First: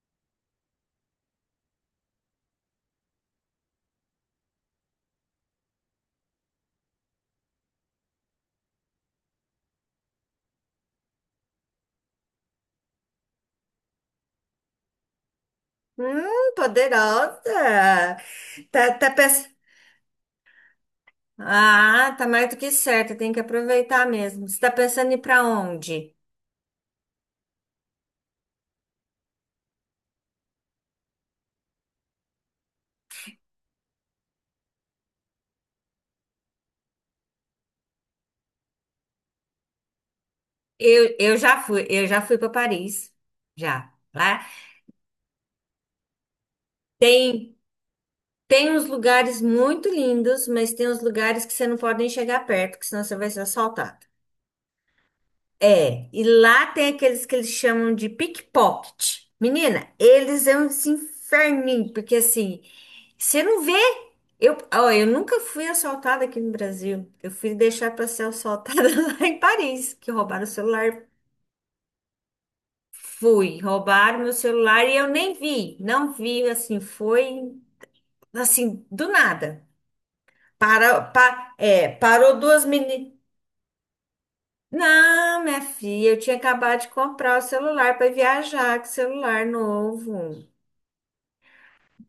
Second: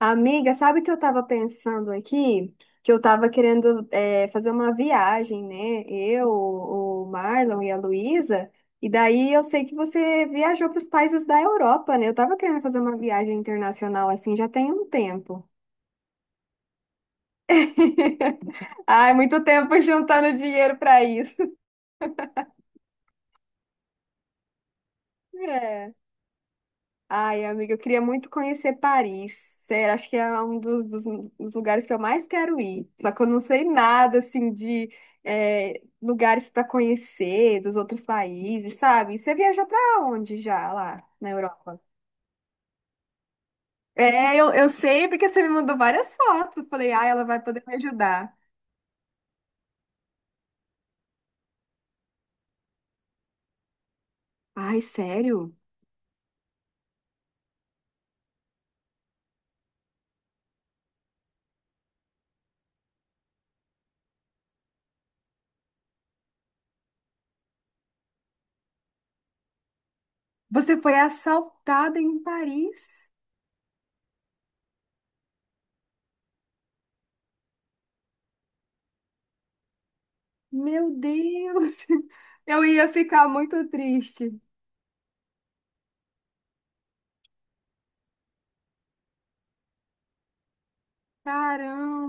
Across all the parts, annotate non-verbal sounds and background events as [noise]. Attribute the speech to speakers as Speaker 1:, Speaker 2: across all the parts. Speaker 1: Amiga, sabe o que eu estava pensando aqui? Que eu estava querendo fazer uma viagem, né? Eu, o Marlon e a Luísa. E daí eu sei que você viajou para os países da Europa, né? Eu estava querendo fazer uma viagem internacional assim já tem um tempo.
Speaker 2: Poderosa. Tá, tá
Speaker 1: Ai,
Speaker 2: pens...
Speaker 1: muito tempo [laughs] juntando dinheiro para isso. [laughs]
Speaker 2: Ah, tá mais do que certa, tem que aproveitar mesmo. Você tá pensando em ir pra
Speaker 1: É.
Speaker 2: onde?
Speaker 1: Ai, amiga, eu queria muito conhecer Paris. Sério, acho que é um dos lugares que eu mais quero ir. Só que eu não sei nada, assim, de lugares para conhecer dos outros países, sabe? Você viajou para onde já lá
Speaker 2: Eu,
Speaker 1: na
Speaker 2: eu já
Speaker 1: Europa?
Speaker 2: fui, eu já fui para Paris. Já.
Speaker 1: É,
Speaker 2: Lá
Speaker 1: eu sei porque você me mandou várias fotos. Eu falei, ai, ela vai
Speaker 2: tem
Speaker 1: poder me ajudar.
Speaker 2: tem uns lugares muito lindos, mas tem uns lugares que você não pode nem chegar perto, que senão você vai ser assaltado.
Speaker 1: Ai, sério?
Speaker 2: É, e lá tem aqueles que eles chamam de pickpocket. Menina, eles é um esse inferninho, porque assim, você não vê. Eu, ó, eu nunca fui assaltada aqui no Brasil. Eu fui deixar para ser assaltada [laughs] lá em Paris, que roubaram o
Speaker 1: Você foi
Speaker 2: celular.
Speaker 1: assaltada em Paris?
Speaker 2: Fui, roubaram meu celular e eu nem vi. Não vi, assim, foi assim, do nada.
Speaker 1: Meu
Speaker 2: Para, pa,
Speaker 1: Deus!
Speaker 2: é,
Speaker 1: [laughs]
Speaker 2: parou
Speaker 1: Eu
Speaker 2: duas
Speaker 1: ia
Speaker 2: meninas.
Speaker 1: ficar muito triste.
Speaker 2: Não, minha filha, eu tinha acabado de comprar o celular para viajar, que celular novo.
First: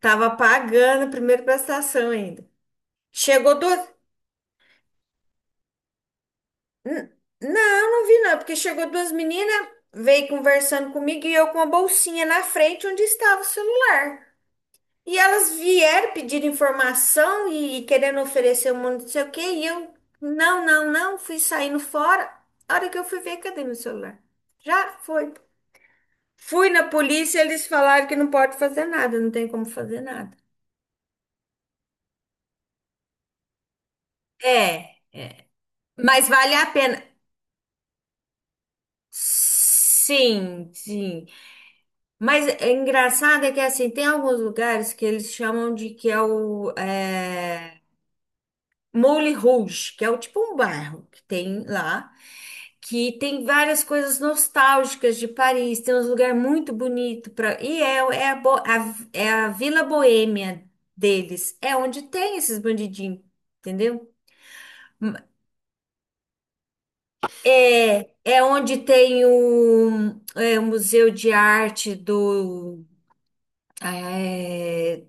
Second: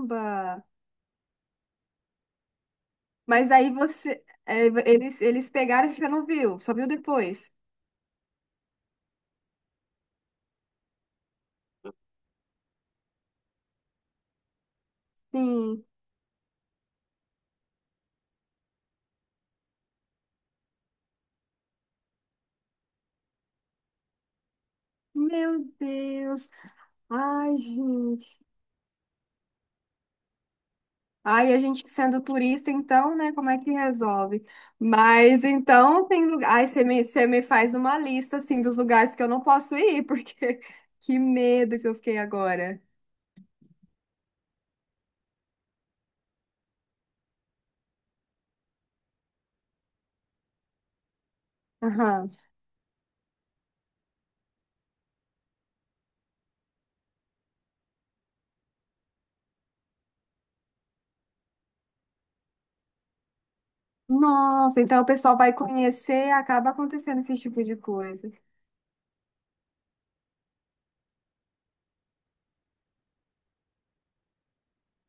Speaker 2: Tava pagando a primeira prestação ainda.
Speaker 1: Mas
Speaker 2: Chegou
Speaker 1: aí
Speaker 2: duas.
Speaker 1: você, eles pegaram e você não viu, só viu
Speaker 2: N-
Speaker 1: depois.
Speaker 2: Não, não vi não, porque chegou duas meninas, veio conversando comigo e eu com a bolsinha na frente onde estava o celular. E elas
Speaker 1: Sim.
Speaker 2: vieram pedir informação e querendo oferecer um monte de não sei o quê, e eu, não, não, não, fui saindo fora. A hora que eu fui ver, cadê meu celular? Já foi.
Speaker 1: Meu Deus.
Speaker 2: Fui na polícia,
Speaker 1: Ai,
Speaker 2: eles falaram que não
Speaker 1: gente.
Speaker 2: pode fazer nada, não tem como fazer nada.
Speaker 1: Ai, a gente sendo turista, então, né? Como é que resolve?
Speaker 2: É,
Speaker 1: Mas então tem
Speaker 2: mas
Speaker 1: lugar.
Speaker 2: vale a
Speaker 1: Ai,
Speaker 2: pena.
Speaker 1: você me faz uma lista, assim, dos lugares que eu não posso ir, porque
Speaker 2: Sim,
Speaker 1: [laughs] que
Speaker 2: sim.
Speaker 1: medo que eu fiquei
Speaker 2: Mas é
Speaker 1: agora.
Speaker 2: engraçado é que assim, tem alguns lugares que eles chamam de que é o Moulin Rouge, que é o tipo um bairro que tem lá,
Speaker 1: Aham.
Speaker 2: que tem várias coisas nostálgicas de Paris, tem uns lugares muito bonitos para é a Vila Boêmia deles, é onde tem esses bandidinhos, entendeu?
Speaker 1: Nossa, então o pessoal vai conhecer e acaba acontecendo esse tipo de
Speaker 2: É,
Speaker 1: coisa.
Speaker 2: é onde tem o, é, o Museu de Arte do. É,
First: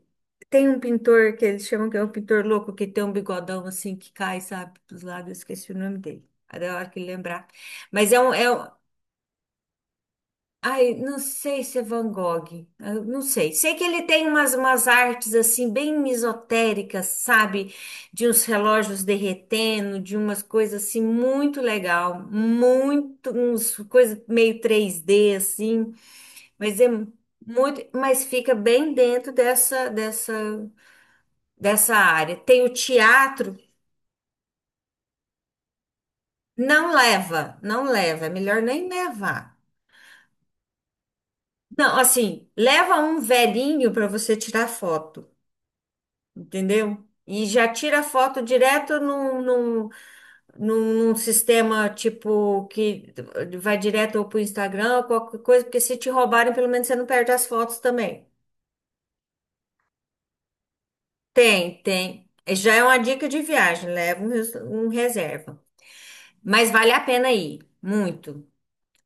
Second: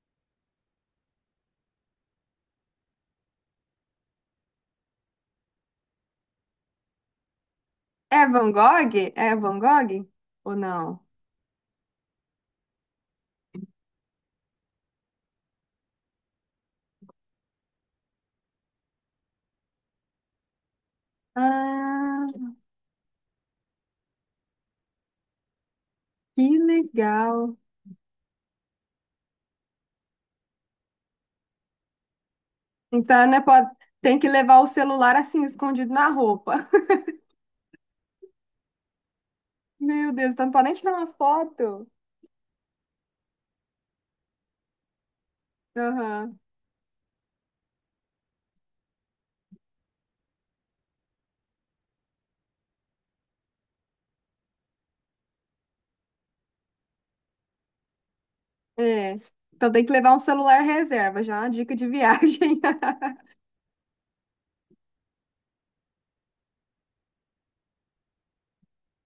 Speaker 2: tem um pintor que eles chamam que é um pintor louco, que tem um bigodão assim que cai, sabe, dos lados, eu esqueci o nome dele. É da hora que lembrar. Mas é
Speaker 1: É
Speaker 2: um, é,
Speaker 1: Van
Speaker 2: um,
Speaker 1: Gogh? É Van Gogh? Ou
Speaker 2: Ai,
Speaker 1: não?
Speaker 2: não sei se é Van Gogh, eu não sei. Sei que ele tem umas, umas artes assim bem misotéricas, sabe? De uns relógios derretendo, de umas coisas assim muito legal,
Speaker 1: Ah.
Speaker 2: muito, uns coisa meio três d assim,
Speaker 1: Que
Speaker 2: mas é
Speaker 1: legal.
Speaker 2: muito, mas fica bem dentro dessa área. Tem o
Speaker 1: Então, né,
Speaker 2: teatro,
Speaker 1: pode... tem que levar o celular assim, escondido na roupa.
Speaker 2: não leva, não leva, é melhor nem levar.
Speaker 1: [laughs] Meu Deus, então não pode nem tirar uma foto.
Speaker 2: Não, assim, leva um velhinho para você tirar foto.
Speaker 1: Aham,
Speaker 2: Entendeu? E já tira a foto direto num sistema tipo que vai direto para o Instagram ou qualquer coisa, porque se te roubarem, pelo menos você não perde as fotos também.
Speaker 1: é. Então tem que levar um celular reserva, já é uma dica
Speaker 2: Tem,
Speaker 1: de
Speaker 2: tem.
Speaker 1: viagem.
Speaker 2: Já é uma
Speaker 1: [laughs]
Speaker 2: dica de viagem, leva um, um reserva. Mas vale a pena ir, muito.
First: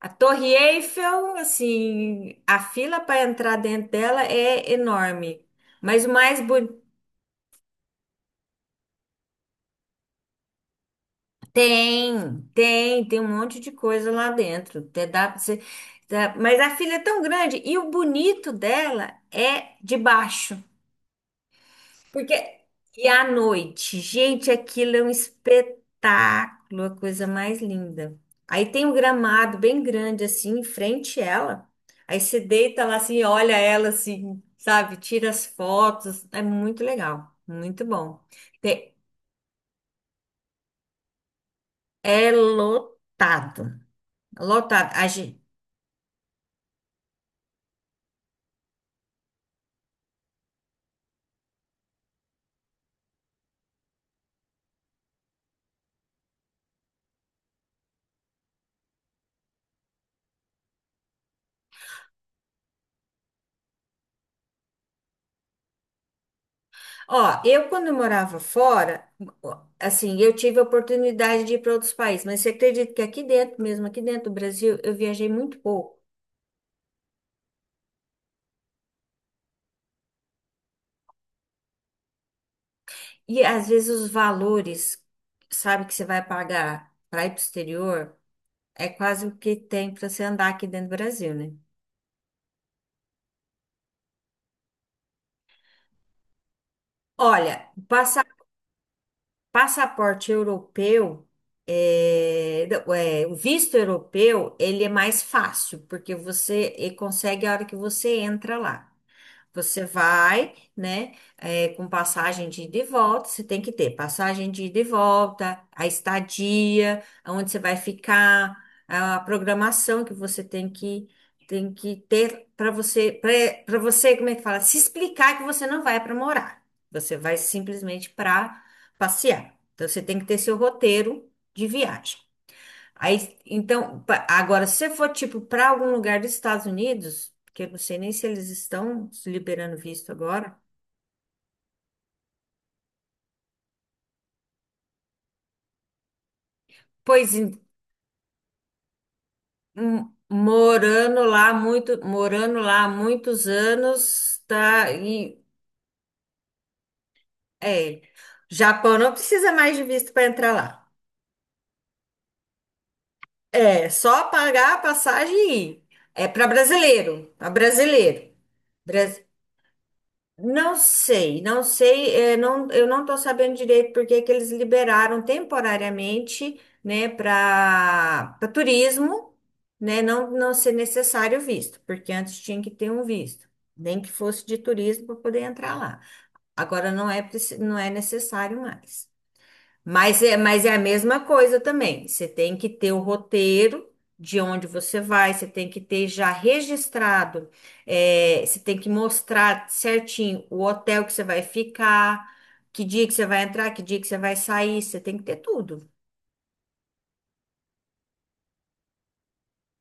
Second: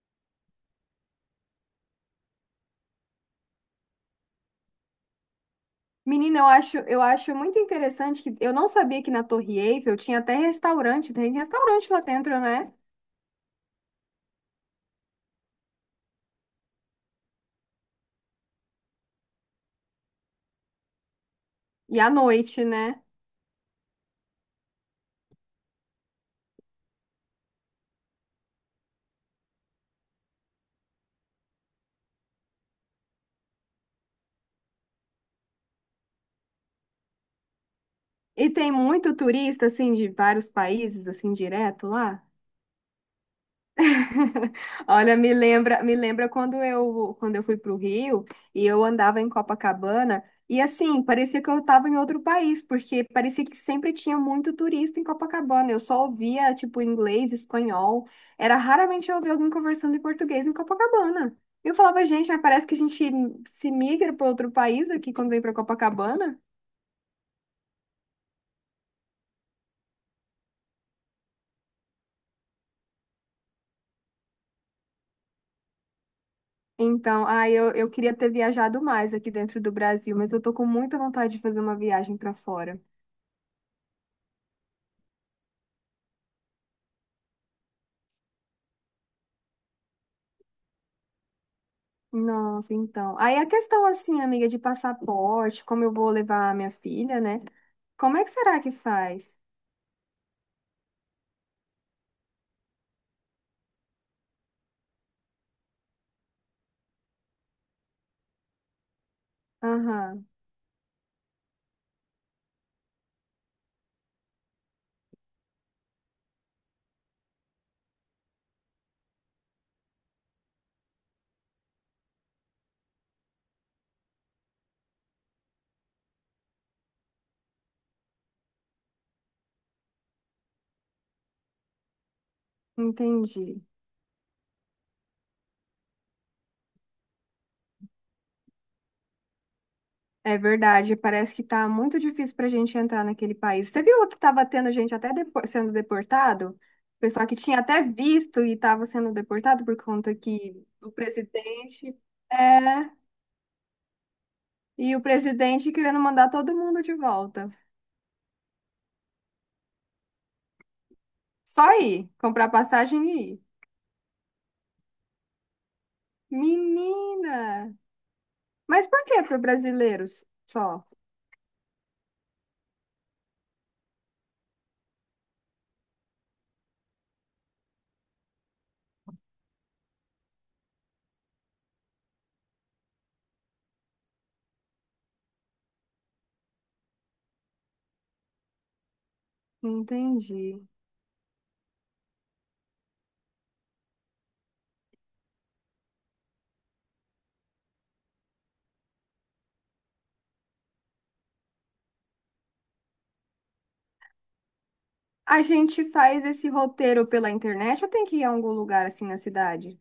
Speaker 2: A Torre Eiffel, assim, a fila para entrar dentro dela é enorme. Mas o
Speaker 1: Menina,
Speaker 2: mais.
Speaker 1: eu acho muito interessante que eu não sabia que na Torre Eiffel tinha até restaurante, tem restaurante lá dentro,
Speaker 2: Tem,
Speaker 1: né?
Speaker 2: tem, tem um monte de coisa lá dentro. Até dá pra você, dá- mas a filha é tão grande e o bonito dela é de baixo.
Speaker 1: E à
Speaker 2: Porque
Speaker 1: noite, né?
Speaker 2: e à noite, gente, aquilo é um espetáculo, a coisa mais linda. Aí tem um gramado bem grande assim em frente a ela. Aí você deita lá assim, olha ela assim, sabe? Tira as fotos, é muito legal, muito bom.
Speaker 1: E tem
Speaker 2: Tem-
Speaker 1: muito turista, assim, de vários países, assim, direto lá.
Speaker 2: É lotado,
Speaker 1: [laughs]
Speaker 2: lotado. A
Speaker 1: Olha,
Speaker 2: gente.
Speaker 1: me lembra quando quando eu fui para o Rio e eu andava em Copacabana e assim, parecia que eu estava em outro país, porque parecia que sempre tinha muito turista em Copacabana. Eu só ouvia tipo inglês, espanhol. Era raramente eu ouvia alguém conversando em português em Copacabana. E eu falava, gente, mas parece que a gente se migra para outro país aqui quando vem para Copacabana.
Speaker 2: Ó, eu quando eu morava fora, ó, assim, eu tive a oportunidade de ir para outros países, mas você acredita que aqui dentro, mesmo aqui dentro do Brasil, eu viajei muito pouco.
Speaker 1: Então, ah, eu queria ter viajado mais aqui dentro do Brasil, mas eu tô com muita vontade de fazer uma viagem para fora.
Speaker 2: E às vezes os valores, sabe, que você vai pagar para ir para o exterior, é quase o que tem para você andar aqui dentro do Brasil, né?
Speaker 1: Nossa, então. Aí a questão assim, amiga, de passaporte, como eu vou levar a minha filha, né?
Speaker 2: Olha,
Speaker 1: Como é que será que faz?
Speaker 2: passaporte europeu, é, não, é, o visto europeu, ele é mais fácil, porque você e consegue a hora que você entra lá. Você
Speaker 1: Aham,
Speaker 2: vai, né, é, com passagem de ida e volta, você tem que ter passagem de ida e volta, a estadia, onde você vai ficar, a programação que você tem que ter para você, como é que fala? Se explicar que você não vai para morar, você vai simplesmente para passear. Então, você tem que ter seu roteiro de viagem. Aí,
Speaker 1: entendi.
Speaker 2: então, agora, se você for tipo para algum lugar dos Estados Unidos, que eu não sei nem se eles estão liberando visto
Speaker 1: É
Speaker 2: agora,
Speaker 1: verdade, parece que tá muito difícil pra gente entrar naquele país. Você viu que tava tendo gente até depo- sendo deportado? Pessoal
Speaker 2: pois
Speaker 1: que
Speaker 2: em-
Speaker 1: tinha até visto e tava sendo deportado por conta que o
Speaker 2: morando lá muito, morando lá há
Speaker 1: é,
Speaker 2: muitos anos, tá,
Speaker 1: e o
Speaker 2: e
Speaker 1: presidente querendo mandar todo mundo de volta.
Speaker 2: é, Japão não precisa mais de visto para entrar lá.
Speaker 1: Só ir, comprar passagem e ir.
Speaker 2: É só pagar a passagem e ir. É para brasileiro,
Speaker 1: Menina!
Speaker 2: para brasileiro.
Speaker 1: Mas por que para brasileiros só?
Speaker 2: Não sei, não sei, não, eu não estou sabendo direito porque que eles liberaram temporariamente, né, para turismo, né, não, não ser necessário visto, porque antes tinha que ter um visto, nem que fosse de turismo para poder entrar lá. Agora não é, não é necessário mais.
Speaker 1: Entendi.
Speaker 2: Mas é a mesma coisa também. Você tem que ter o roteiro de onde você vai, você tem que ter já registrado, é, você tem que mostrar certinho o hotel que você vai ficar, que dia que você vai entrar, que dia que você vai sair, você tem que ter
Speaker 1: A gente
Speaker 2: tudo.
Speaker 1: faz esse roteiro pela internet ou tem que ir a algum lugar assim na cidade?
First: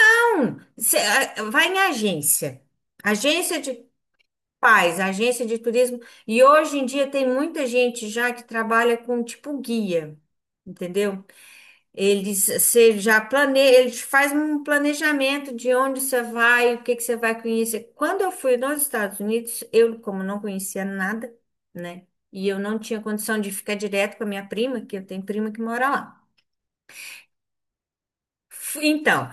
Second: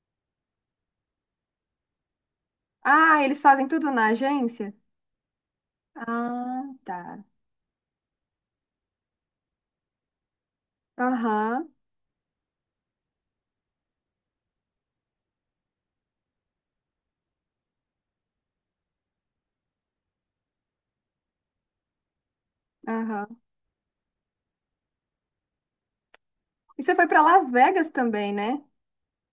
Speaker 2: Então, você, ah, vai em agência,
Speaker 1: Ah, eles
Speaker 2: agência
Speaker 1: fazem
Speaker 2: de
Speaker 1: tudo na agência?
Speaker 2: paz, agência de turismo, e
Speaker 1: Ah,
Speaker 2: hoje em
Speaker 1: tá.
Speaker 2: dia tem muita gente já que trabalha com tipo guia. Entendeu?
Speaker 1: Aham,
Speaker 2: Eles, você já planeja, eles fazem um planejamento de onde você vai, o que que você vai conhecer. Quando eu fui nos Estados Unidos, eu, como não conhecia nada, né? E eu não tinha
Speaker 1: aham.
Speaker 2: condição de ficar direto com a minha prima, que eu tenho prima que mora lá.
Speaker 1: E você foi para Las Vegas também, né?
Speaker 2: Então,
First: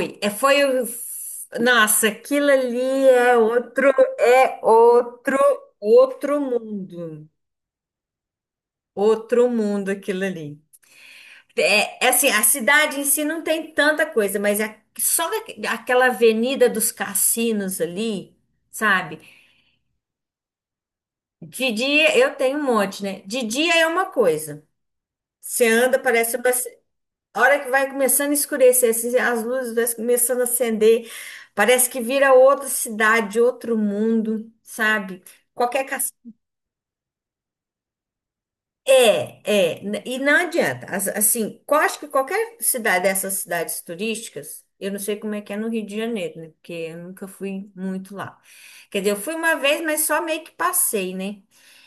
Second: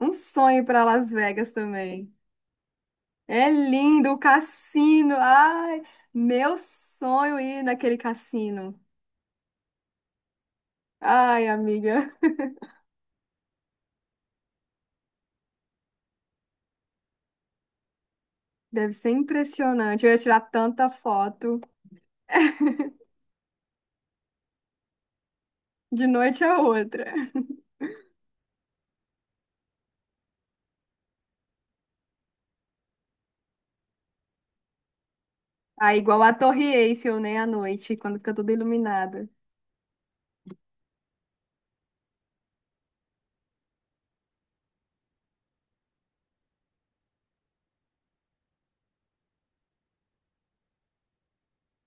Speaker 1: Um
Speaker 2: É, foi
Speaker 1: sonho
Speaker 2: o.
Speaker 1: para Las Vegas
Speaker 2: Nossa,
Speaker 1: também.
Speaker 2: aquilo ali é
Speaker 1: É
Speaker 2: outro,
Speaker 1: lindo o
Speaker 2: é
Speaker 1: cassino.
Speaker 2: outro,
Speaker 1: Ai,
Speaker 2: outro
Speaker 1: meu
Speaker 2: mundo.
Speaker 1: sonho ir naquele cassino.
Speaker 2: Outro mundo aquilo ali.
Speaker 1: Ai,
Speaker 2: É, é
Speaker 1: amiga,
Speaker 2: assim, a cidade em si não tem tanta coisa, mas é só aquela avenida dos cassinos ali,
Speaker 1: deve ser
Speaker 2: sabe?
Speaker 1: impressionante. Eu ia tirar tanta foto
Speaker 2: De dia, eu tenho um monte, né? De dia é uma coisa. Você anda,
Speaker 1: de
Speaker 2: parece uma...
Speaker 1: noite a outra.
Speaker 2: A hora que vai começando a escurecer, assim, as luzes vai começando a acender, parece que vira outra cidade, outro mundo, sabe? Qualquer.
Speaker 1: Ah, igual a Torre Eiffel, né, à noite, quando fica tudo iluminado.
Speaker 2: É, é, e não adianta. Assim, eu acho que qualquer cidade dessas cidades turísticas, eu não sei como é que é no Rio de Janeiro, né? Porque eu nunca fui muito lá. Quer dizer, eu fui uma vez, mas só meio que passei, né?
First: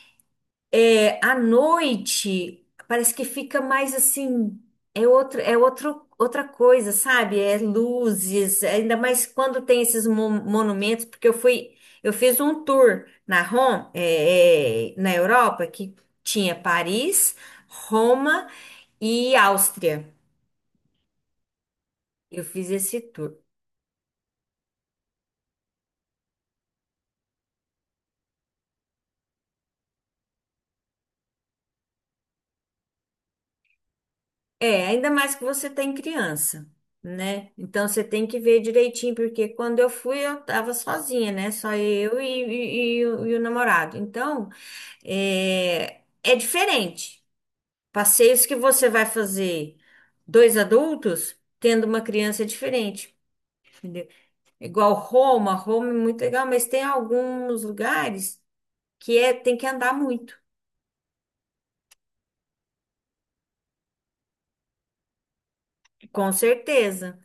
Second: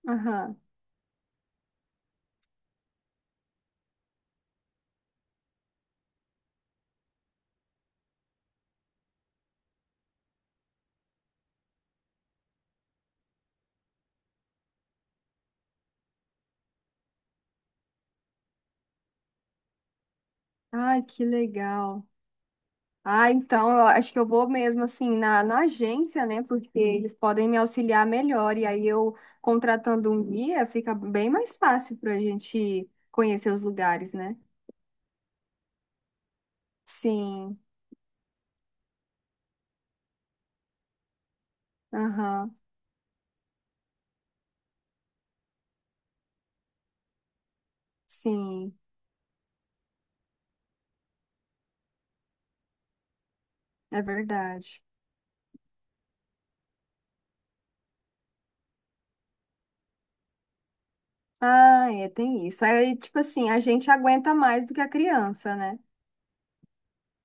Speaker 1: Aham.
Speaker 2: É, à noite, parece que fica mais assim, é outra coisa, sabe? É luzes, ainda mais quando tem esses monumentos, porque eu fui, eu fiz um tour na Europa, que tinha Paris, Roma e Áustria.
Speaker 1: Ai, que legal.
Speaker 2: Eu fiz esse
Speaker 1: Ah,
Speaker 2: tour.
Speaker 1: então eu acho que eu vou mesmo assim na agência, né? Porque sim, eles podem me auxiliar melhor. E aí eu contratando um guia fica bem mais fácil para a gente conhecer os lugares, né?
Speaker 2: É, ainda mais que você tem criança, né?
Speaker 1: Sim,
Speaker 2: Então você tem que ver direitinho, porque quando eu fui eu tava sozinha, né? Só eu e,
Speaker 1: aham,
Speaker 2: e- e o, e o namorado. Então é, é diferente. Passeios que
Speaker 1: sim,
Speaker 2: você vai fazer dois adultos tendo uma criança é diferente,
Speaker 1: é
Speaker 2: entendeu?
Speaker 1: verdade.
Speaker 2: Igual Roma, Roma é muito legal, mas tem alguns lugares que é, tem que andar muito,
Speaker 1: Ah, é, tem isso. Aí, tipo assim, a gente aguenta mais do que a criança, né?
Speaker 2: com certeza.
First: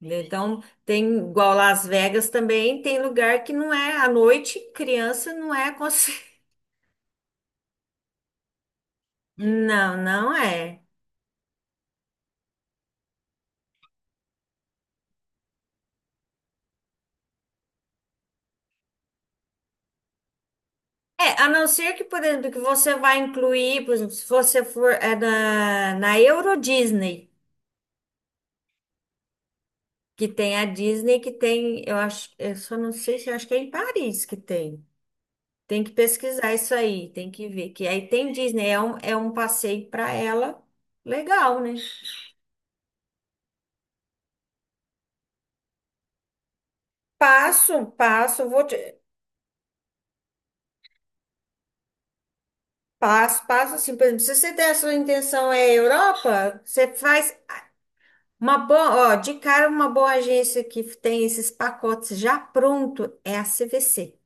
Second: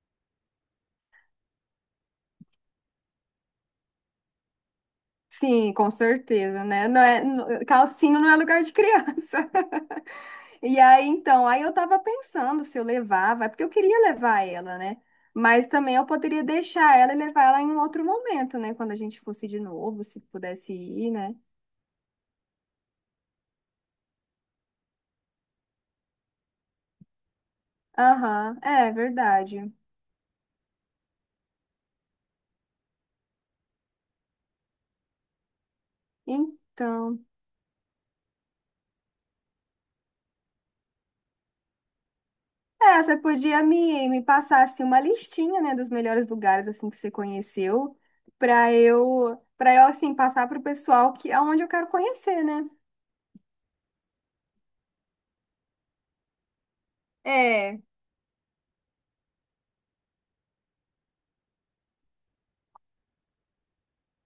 Speaker 2: Então, tem igual Las Vegas também, tem lugar que não é à noite, criança não é
Speaker 1: Sim, com
Speaker 2: [laughs]
Speaker 1: certeza, né? Não é, não- calcinha não é lugar de criança.
Speaker 2: Não, não
Speaker 1: [laughs] E
Speaker 2: é.
Speaker 1: aí, então, aí eu tava pensando se eu levava, é porque eu queria levar ela, né? Mas também eu poderia deixar ela e levar ela em um outro momento, né? Quando a gente fosse de novo, se pudesse ir, né?
Speaker 2: É, a não ser que, por exemplo, que você vai incluir, por exemplo, se você for na, na Euro Disney,
Speaker 1: Aham, é verdade.
Speaker 2: que tem a Disney que tem, eu acho, eu só não sei se eu acho que é em Paris que tem. Tem que pesquisar isso aí,
Speaker 1: Então,
Speaker 2: tem que ver. Que aí tem Disney, é um passeio para ela legal, né?
Speaker 1: é, você podia me passar, assim, uma listinha, né? Dos melhores lugares, assim, que você
Speaker 2: Passo,
Speaker 1: conheceu,
Speaker 2: passo, vou. te-
Speaker 1: para eu, assim, passar pro pessoal que, aonde eu quero conhecer, né?
Speaker 2: Passo, passo assim, por exemplo, se você der a sua intenção é Europa, você faz
Speaker 1: É,
Speaker 2: uma boa, ó, de cara uma boa agência que tem esses pacotes já pronto é a CVC.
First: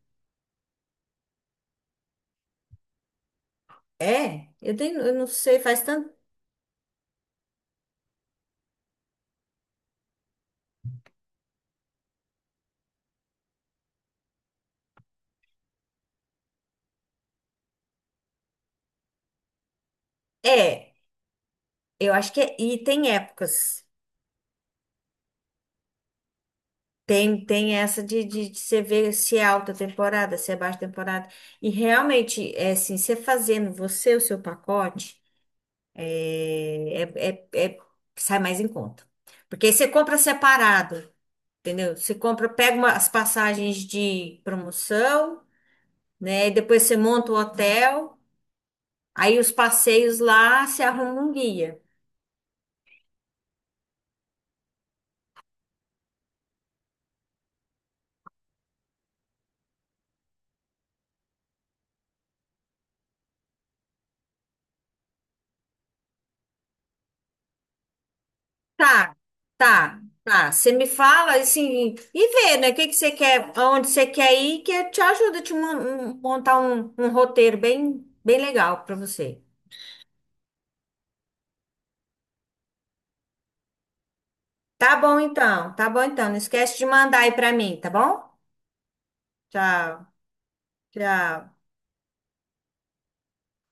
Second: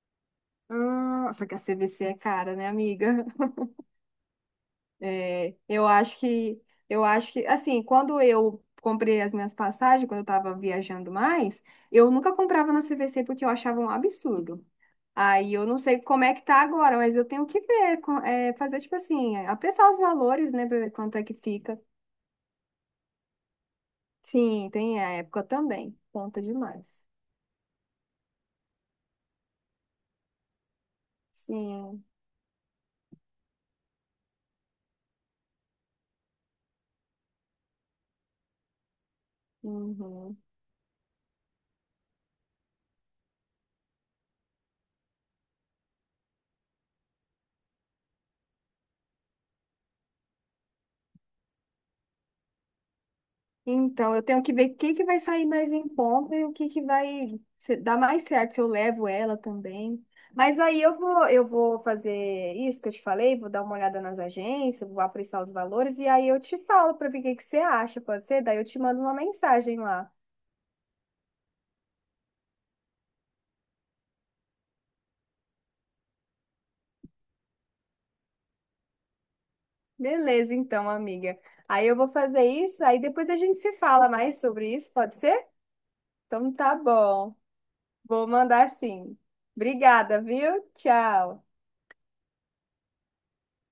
Speaker 1: ah, só que a CVC é cara, né, amiga? [laughs]
Speaker 2: É, eu, eu não
Speaker 1: É,
Speaker 2: sei, faz tanto.
Speaker 1: eu acho que, assim, quando eu comprei as minhas passagens, quando eu tava viajando mais, eu nunca comprava na CVC porque eu achava um absurdo. Aí eu não sei como é que tá agora, mas eu tenho que ver, com- é, fazer tipo assim, é, apressar os valores, né, pra ver
Speaker 2: É,
Speaker 1: quanto é que fica.
Speaker 2: eu acho que é, e tem épocas.
Speaker 1: Sim, tem a época também, conta demais.
Speaker 2: Tem, tem essa de você ver se é alta temporada, se é baixa temporada. E
Speaker 1: Sim,
Speaker 2: realmente, é assim, você fazendo você o seu pacote, é, é, é, é- sai mais em conta. Porque aí você compra
Speaker 1: uhum.
Speaker 2: separado. Entendeu? Você compra, as passagens de promoção, né? E depois você monta o hotel, aí os passeios lá, você arruma um guia.
Speaker 1: Então, eu tenho que ver o que que vai sair mais em conta e o que que vai se- dar mais certo, se eu levo ela também. Mas aí eu vou fazer isso que eu te falei, vou dar uma olhada nas agências, vou apreciar os valores e aí eu te falo para ver o que que você acha, pode ser? Daí eu te mando uma
Speaker 2: Tá,
Speaker 1: mensagem
Speaker 2: tá,
Speaker 1: lá.
Speaker 2: tá. Você me fala assim e vê, né? O que que você quer, aonde você quer ir, que eu te ajudo a te montar um, um roteiro bem, bem legal para você.
Speaker 1: Beleza, então, amiga. Aí eu vou fazer isso, aí depois a gente se fala mais sobre isso,
Speaker 2: Tá
Speaker 1: pode
Speaker 2: bom
Speaker 1: ser?
Speaker 2: então, tá bom então. Não
Speaker 1: Então tá
Speaker 2: esquece de mandar aí
Speaker 1: bom.
Speaker 2: para mim, tá bom?
Speaker 1: Vou mandar sim.
Speaker 2: Tchau,
Speaker 1: Obrigada, viu? Tchau.
Speaker 2: tchau.